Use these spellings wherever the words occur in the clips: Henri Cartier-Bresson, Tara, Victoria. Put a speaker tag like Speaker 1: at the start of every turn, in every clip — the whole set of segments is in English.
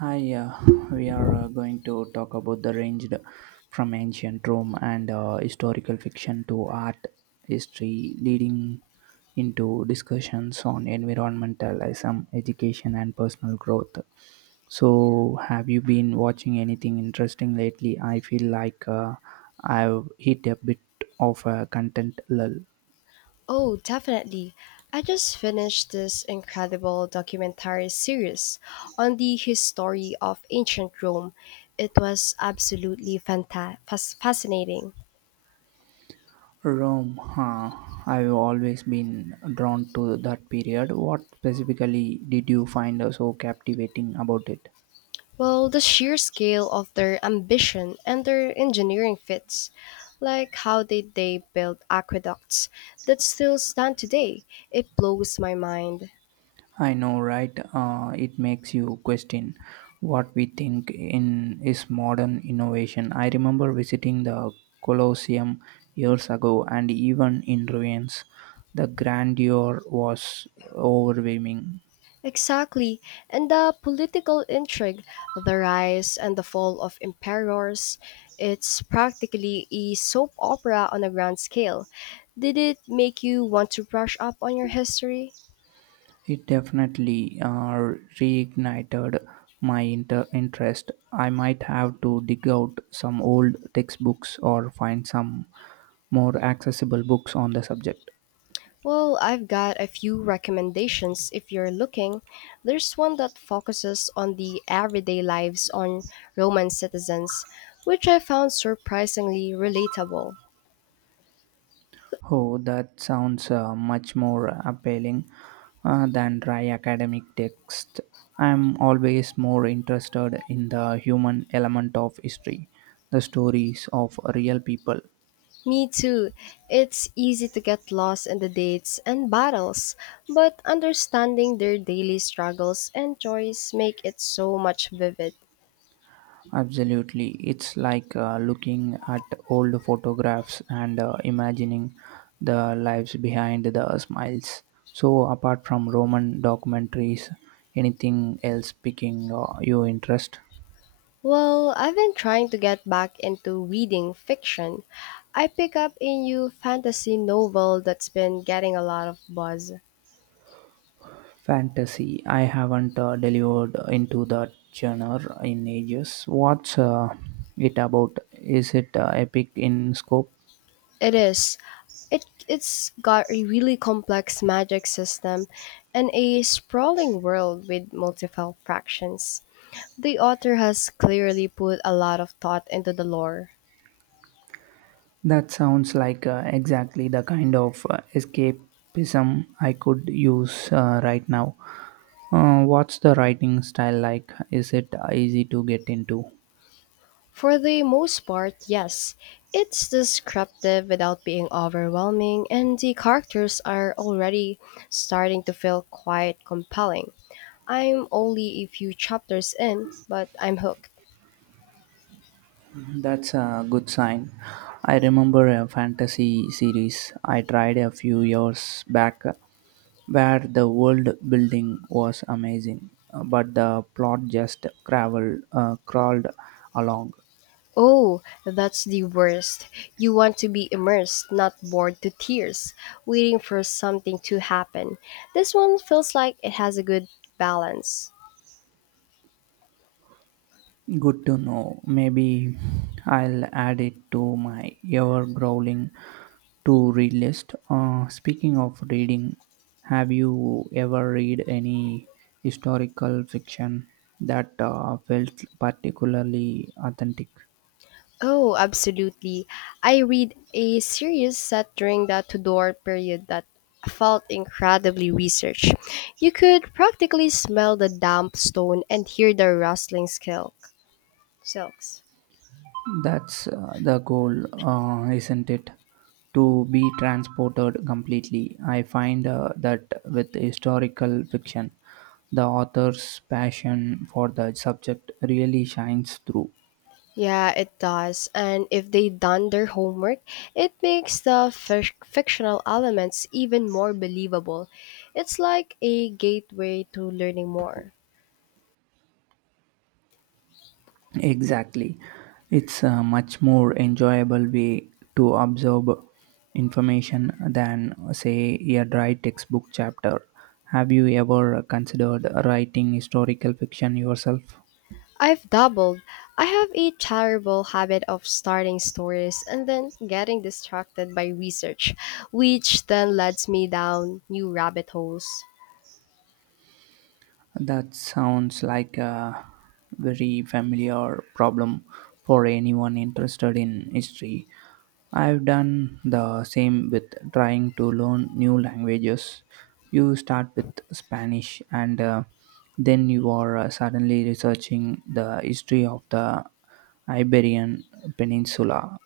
Speaker 1: Hi, we are going to talk about the ranged from ancient Rome and historical fiction to art history, leading into discussions on environmentalism, education, and personal growth. So, have you been watching anything interesting lately? I feel like I've hit a bit of a content lull.
Speaker 2: Oh, definitely. I just finished this incredible documentary series on the history of ancient Rome. It was absolutely fascinating.
Speaker 1: Rome, huh? I've always been drawn to that period. What specifically did you find so captivating about it?
Speaker 2: Well, the sheer scale of their ambition and their engineering feats, like how did they build aqueducts that still stand today, it blows my mind.
Speaker 1: I know, right? It makes you question what we think in is modern innovation. I remember visiting the Colosseum years ago, and even in ruins, the grandeur was overwhelming.
Speaker 2: Exactly. And the political intrigue, the rise and the fall of emperors, it's practically a soap opera on a grand scale. Did it make you want to brush up on your history?
Speaker 1: It definitely reignited interest. I might have to dig out some old textbooks or find some more accessible books on the subject.
Speaker 2: Well, I've got a few recommendations if you're looking. There's one that focuses on the everyday lives on Roman citizens, which I found surprisingly relatable.
Speaker 1: Oh, that sounds much more appealing than dry academic text. I'm always more interested in the human element of history, the stories of real people.
Speaker 2: Me too. It's easy to get lost in the dates and battles, but understanding their daily struggles and joys make it so much vivid.
Speaker 1: Absolutely. It's like looking at old photographs and imagining the lives behind the smiles. So, apart from Roman documentaries, anything else picking your interest?
Speaker 2: Well, I've been trying to get back into reading fiction. I pick up a new fantasy novel that's been getting a lot of buzz.
Speaker 1: Fantasy. I haven't delivered into that genre in ages. What's it about? Is it epic in scope?
Speaker 2: It is. It's got a really complex magic system and a sprawling world with multiple fractions. The author has clearly put a lot of thought into the lore.
Speaker 1: That sounds like exactly the kind of escapism I could use right now. What's the writing style like? Is it easy to get into?
Speaker 2: For the most part, yes, it's descriptive without being overwhelming, and the characters are already starting to feel quite compelling. I'm only a few chapters in, but I'm hooked.
Speaker 1: That's a good sign. I remember a fantasy series I tried a few years back where the world building was amazing, but the plot just crawled along.
Speaker 2: Oh, that's the worst. You want to be immersed, not bored to tears, waiting for something to happen. This one feels like it has a good balance.
Speaker 1: Good to know. Maybe I'll add it to my ever growling to read list. Speaking of reading, have you ever read any historical fiction that felt particularly authentic?
Speaker 2: Oh, absolutely. I read a series set during the Tudor period that felt incredibly researched. You could practically smell the damp stone and hear the rustling silks.
Speaker 1: That's the goal, isn't it? To be transported completely. I find that with historical fiction, the author's passion for the subject really shines through.
Speaker 2: Yeah, it does. And if they done their homework, it makes the fictional elements even more believable. It's like a gateway to learning more.
Speaker 1: Exactly. It's a much more enjoyable way to absorb information than, say, a dry textbook chapter. Have you ever considered writing historical fiction yourself?
Speaker 2: I've doubled. I have a terrible habit of starting stories and then getting distracted by research, which then leads me down new rabbit holes.
Speaker 1: That sounds like a very familiar problem for anyone interested in history. I've done the same with trying to learn new languages. You start with Spanish and then you are suddenly researching the history of the Iberian Peninsula.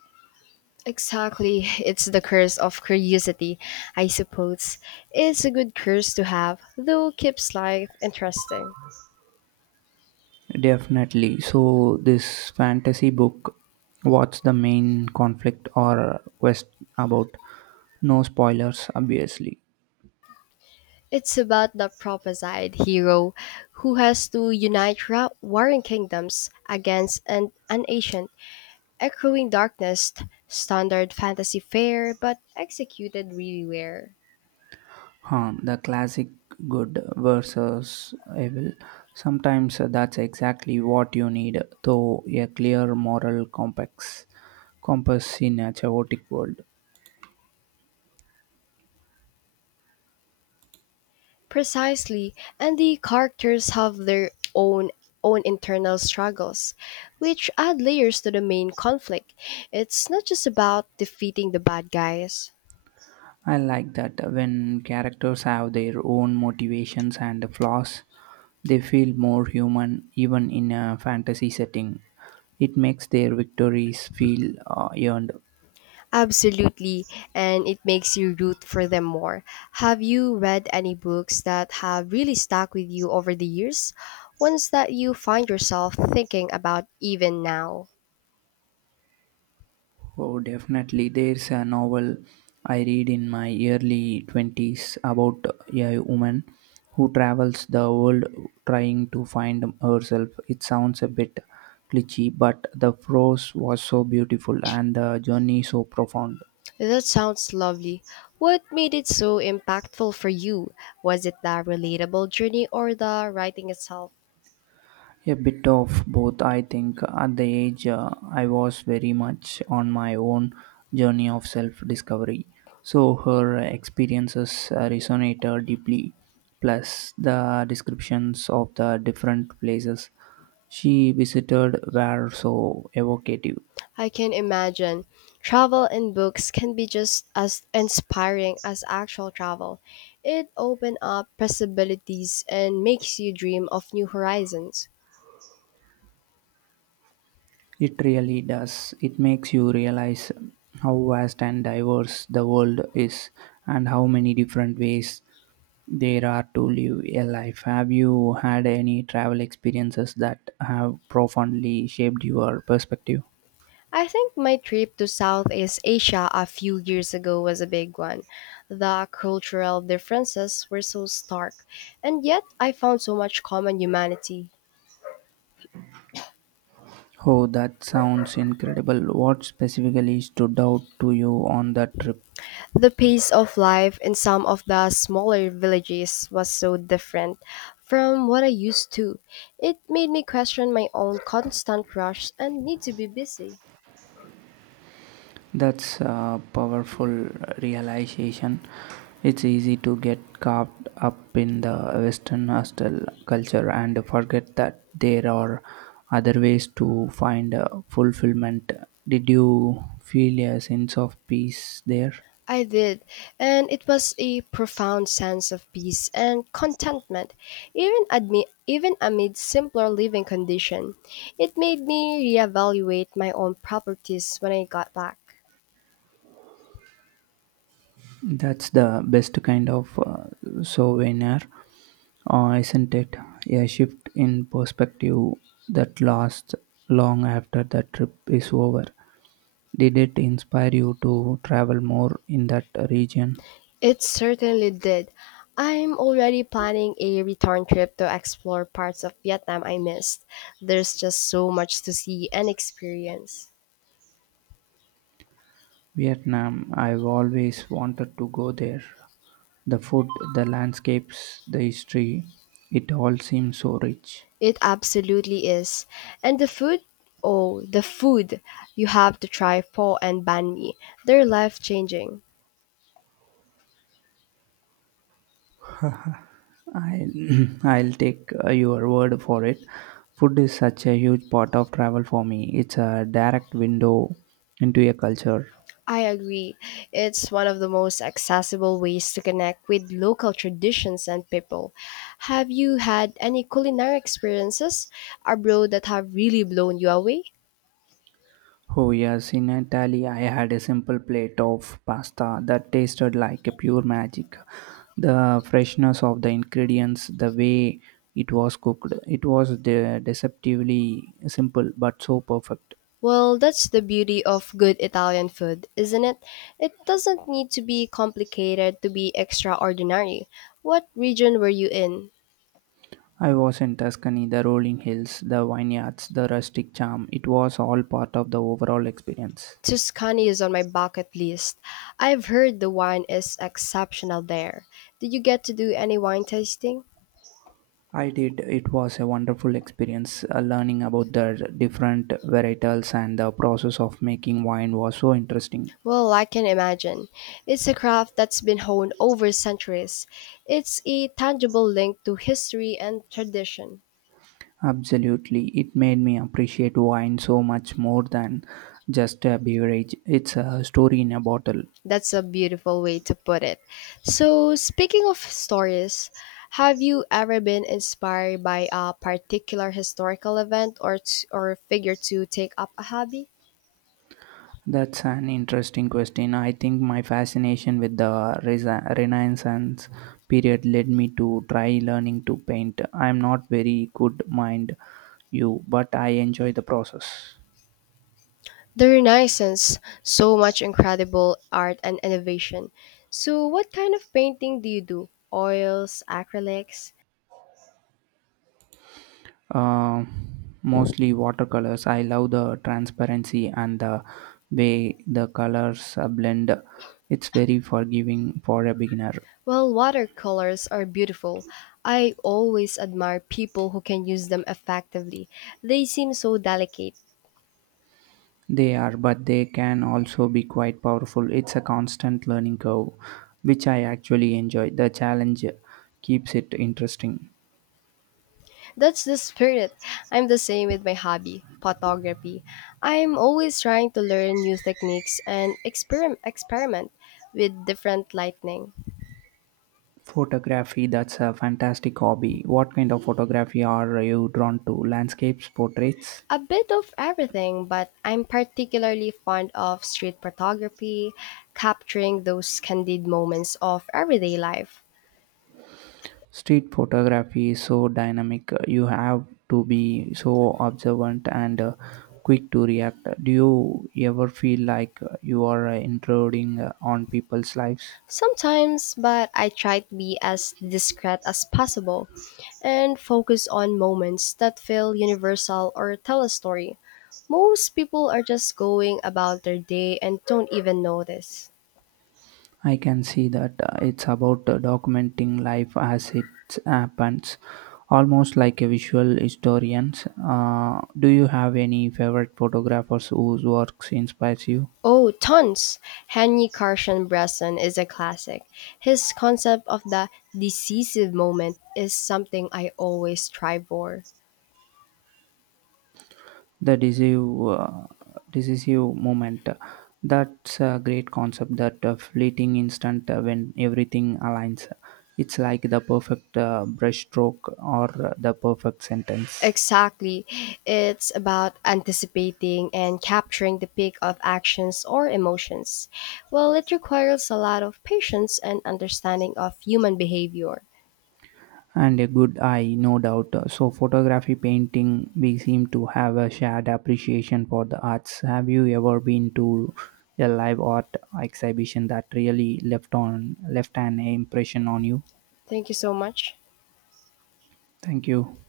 Speaker 2: Exactly. It's the curse of curiosity, I suppose. It's a good curse to have, though keeps life interesting.
Speaker 1: Definitely. So, this fantasy book, what's the main conflict or quest about? No spoilers, obviously.
Speaker 2: It's about the prophesied hero who has to unite warring kingdoms against an ancient Echoing Darkness, standard fantasy fare but executed really well.
Speaker 1: Huh, the classic good versus evil. Sometimes that's exactly what you need, though a clear moral complex compass in a chaotic world.
Speaker 2: Precisely, and the characters have their own internal struggles, which add layers to the main conflict. It's not just about defeating the bad guys.
Speaker 1: I like that when characters have their own motivations and flaws, they feel more human even in a fantasy setting. It makes their victories feel earned.
Speaker 2: Absolutely, and it makes you root for them more. Have you read any books that have really stuck with you over the years? Ones that you find yourself thinking about even now?
Speaker 1: Oh, definitely. There's a novel I read in my early 20s about a woman who travels the world trying to find herself. It sounds a bit cliche, but the prose was so beautiful and the journey so profound.
Speaker 2: That sounds lovely. What made it so impactful for you? Was it the relatable journey or the writing itself?
Speaker 1: A bit of both, I think. At the age, I was very much on my own journey of self discovery. So her experiences resonated deeply. Plus, the descriptions of the different places she visited were so evocative.
Speaker 2: I can imagine. Travel in books can be just as inspiring as actual travel. It opens up possibilities and makes you dream of new horizons.
Speaker 1: It really does. It makes you realize how vast and diverse the world is and how many different ways there are to live a life. Have you had any travel experiences that have profoundly shaped your perspective?
Speaker 2: I think my trip to Southeast Asia a few years ago was a big one. The cultural differences were so stark, and yet I found so much common humanity.
Speaker 1: Oh, that sounds incredible. What specifically stood out to you on that trip?
Speaker 2: The pace of life in some of the smaller villages was so different from what I used to. It made me question my own constant rush and need to be busy.
Speaker 1: That's a powerful realization. It's easy to get caught up in the Western hostel culture and forget that there are other ways to find fulfillment. Did you feel a sense of peace there?
Speaker 2: I did, and it was a profound sense of peace and contentment, even amid simpler living conditions. It made me reevaluate my own properties when I got back.
Speaker 1: That's the best kind of souvenir, isn't it? A shift in perspective that lasts long after the trip is over. Did it inspire you to travel more in that region?
Speaker 2: It certainly did. I'm already planning a return trip to explore parts of Vietnam I missed. There's just so much to see and experience.
Speaker 1: Vietnam, I've always wanted to go there. The food, the landscapes, the history, it all seems so rich.
Speaker 2: It absolutely is. And the food? Oh, the food. You have to try pho and banh mi. They're life changing.
Speaker 1: I'll, I'll take your word for it. Food is such a huge part of travel for me. It's a direct window into a culture.
Speaker 2: I agree. It's one of the most accessible ways to connect with local traditions and people. Have you had any culinary experiences abroad that have really blown you away?
Speaker 1: Oh, yes, in Italy, I had a simple plate of pasta that tasted like a pure magic. The freshness of the ingredients, the way it was cooked, it was deceptively simple but so perfect.
Speaker 2: Well, that's the beauty of good Italian food, isn't it? It doesn't need to be complicated to be extraordinary. What region were you in?
Speaker 1: I was in Tuscany, the rolling hills, the vineyards, the rustic charm, it was all part of the overall experience.
Speaker 2: Tuscany is on my bucket list. I've heard the wine is exceptional there. Did you get to do any wine tasting?
Speaker 1: I did. It was a wonderful experience. Learning about the different varietals and the process of making wine was so interesting.
Speaker 2: Well, I can imagine. It's a craft that's been honed over centuries. It's a tangible link to history and tradition.
Speaker 1: Absolutely. It made me appreciate wine so much more than just a beverage. It's a story in a bottle.
Speaker 2: That's a beautiful way to put it. So, speaking of stories, have you ever been inspired by a particular historical event or or figure to take up a hobby?
Speaker 1: That's an interesting question. I think my fascination with the Renaissance period led me to try learning to paint. I'm not very good, mind you, but I enjoy the process.
Speaker 2: The Renaissance, so much incredible art and innovation. So, what kind of painting do you do? Oils, acrylics?
Speaker 1: Um, mostly watercolors. I love the transparency and the way the colors blend. It's very forgiving for a beginner.
Speaker 2: Well, watercolors are beautiful. I always admire people who can use them effectively. They seem so delicate.
Speaker 1: They are, but they can also be quite powerful. It's a constant learning curve, which I actually enjoy. The challenge keeps it interesting.
Speaker 2: That's the spirit. I'm the same with my hobby, photography. I'm always trying to learn new techniques and experiment with different lighting.
Speaker 1: Photography, that's a fantastic hobby. What kind of photography are you drawn to? Landscapes, portraits?
Speaker 2: A bit of everything, but I'm particularly fond of street photography, capturing those candid moments of everyday life.
Speaker 1: Street photography is so dynamic. You have to be so observant and quick to react. Do you ever feel like you are intruding on people's lives?
Speaker 2: Sometimes, but I try to be as discreet as possible and focus on moments that feel universal or tell a story. Most people are just going about their day and don't even notice.
Speaker 1: I can see that it's about documenting life as it happens, almost like a visual historian. Do you have any favorite photographers whose works inspires you?
Speaker 2: Oh, tons! Henry Carson Bresson is a classic. His concept of the decisive moment is something I always strive for.
Speaker 1: The decisive moment. That's a great concept. That fleeting instant when everything aligns. It's like the perfect brushstroke or the perfect sentence
Speaker 2: Exactly. It's about anticipating and capturing the peak of actions or emotions. Well, it requires a lot of patience and understanding of human behavior.
Speaker 1: and a good eye, no doubt. So, photography, painting, we seem to have a shared appreciation for the arts. Have you ever been to a live art exhibition that really left an impression on you?
Speaker 2: Thank you so much.
Speaker 1: Thank you.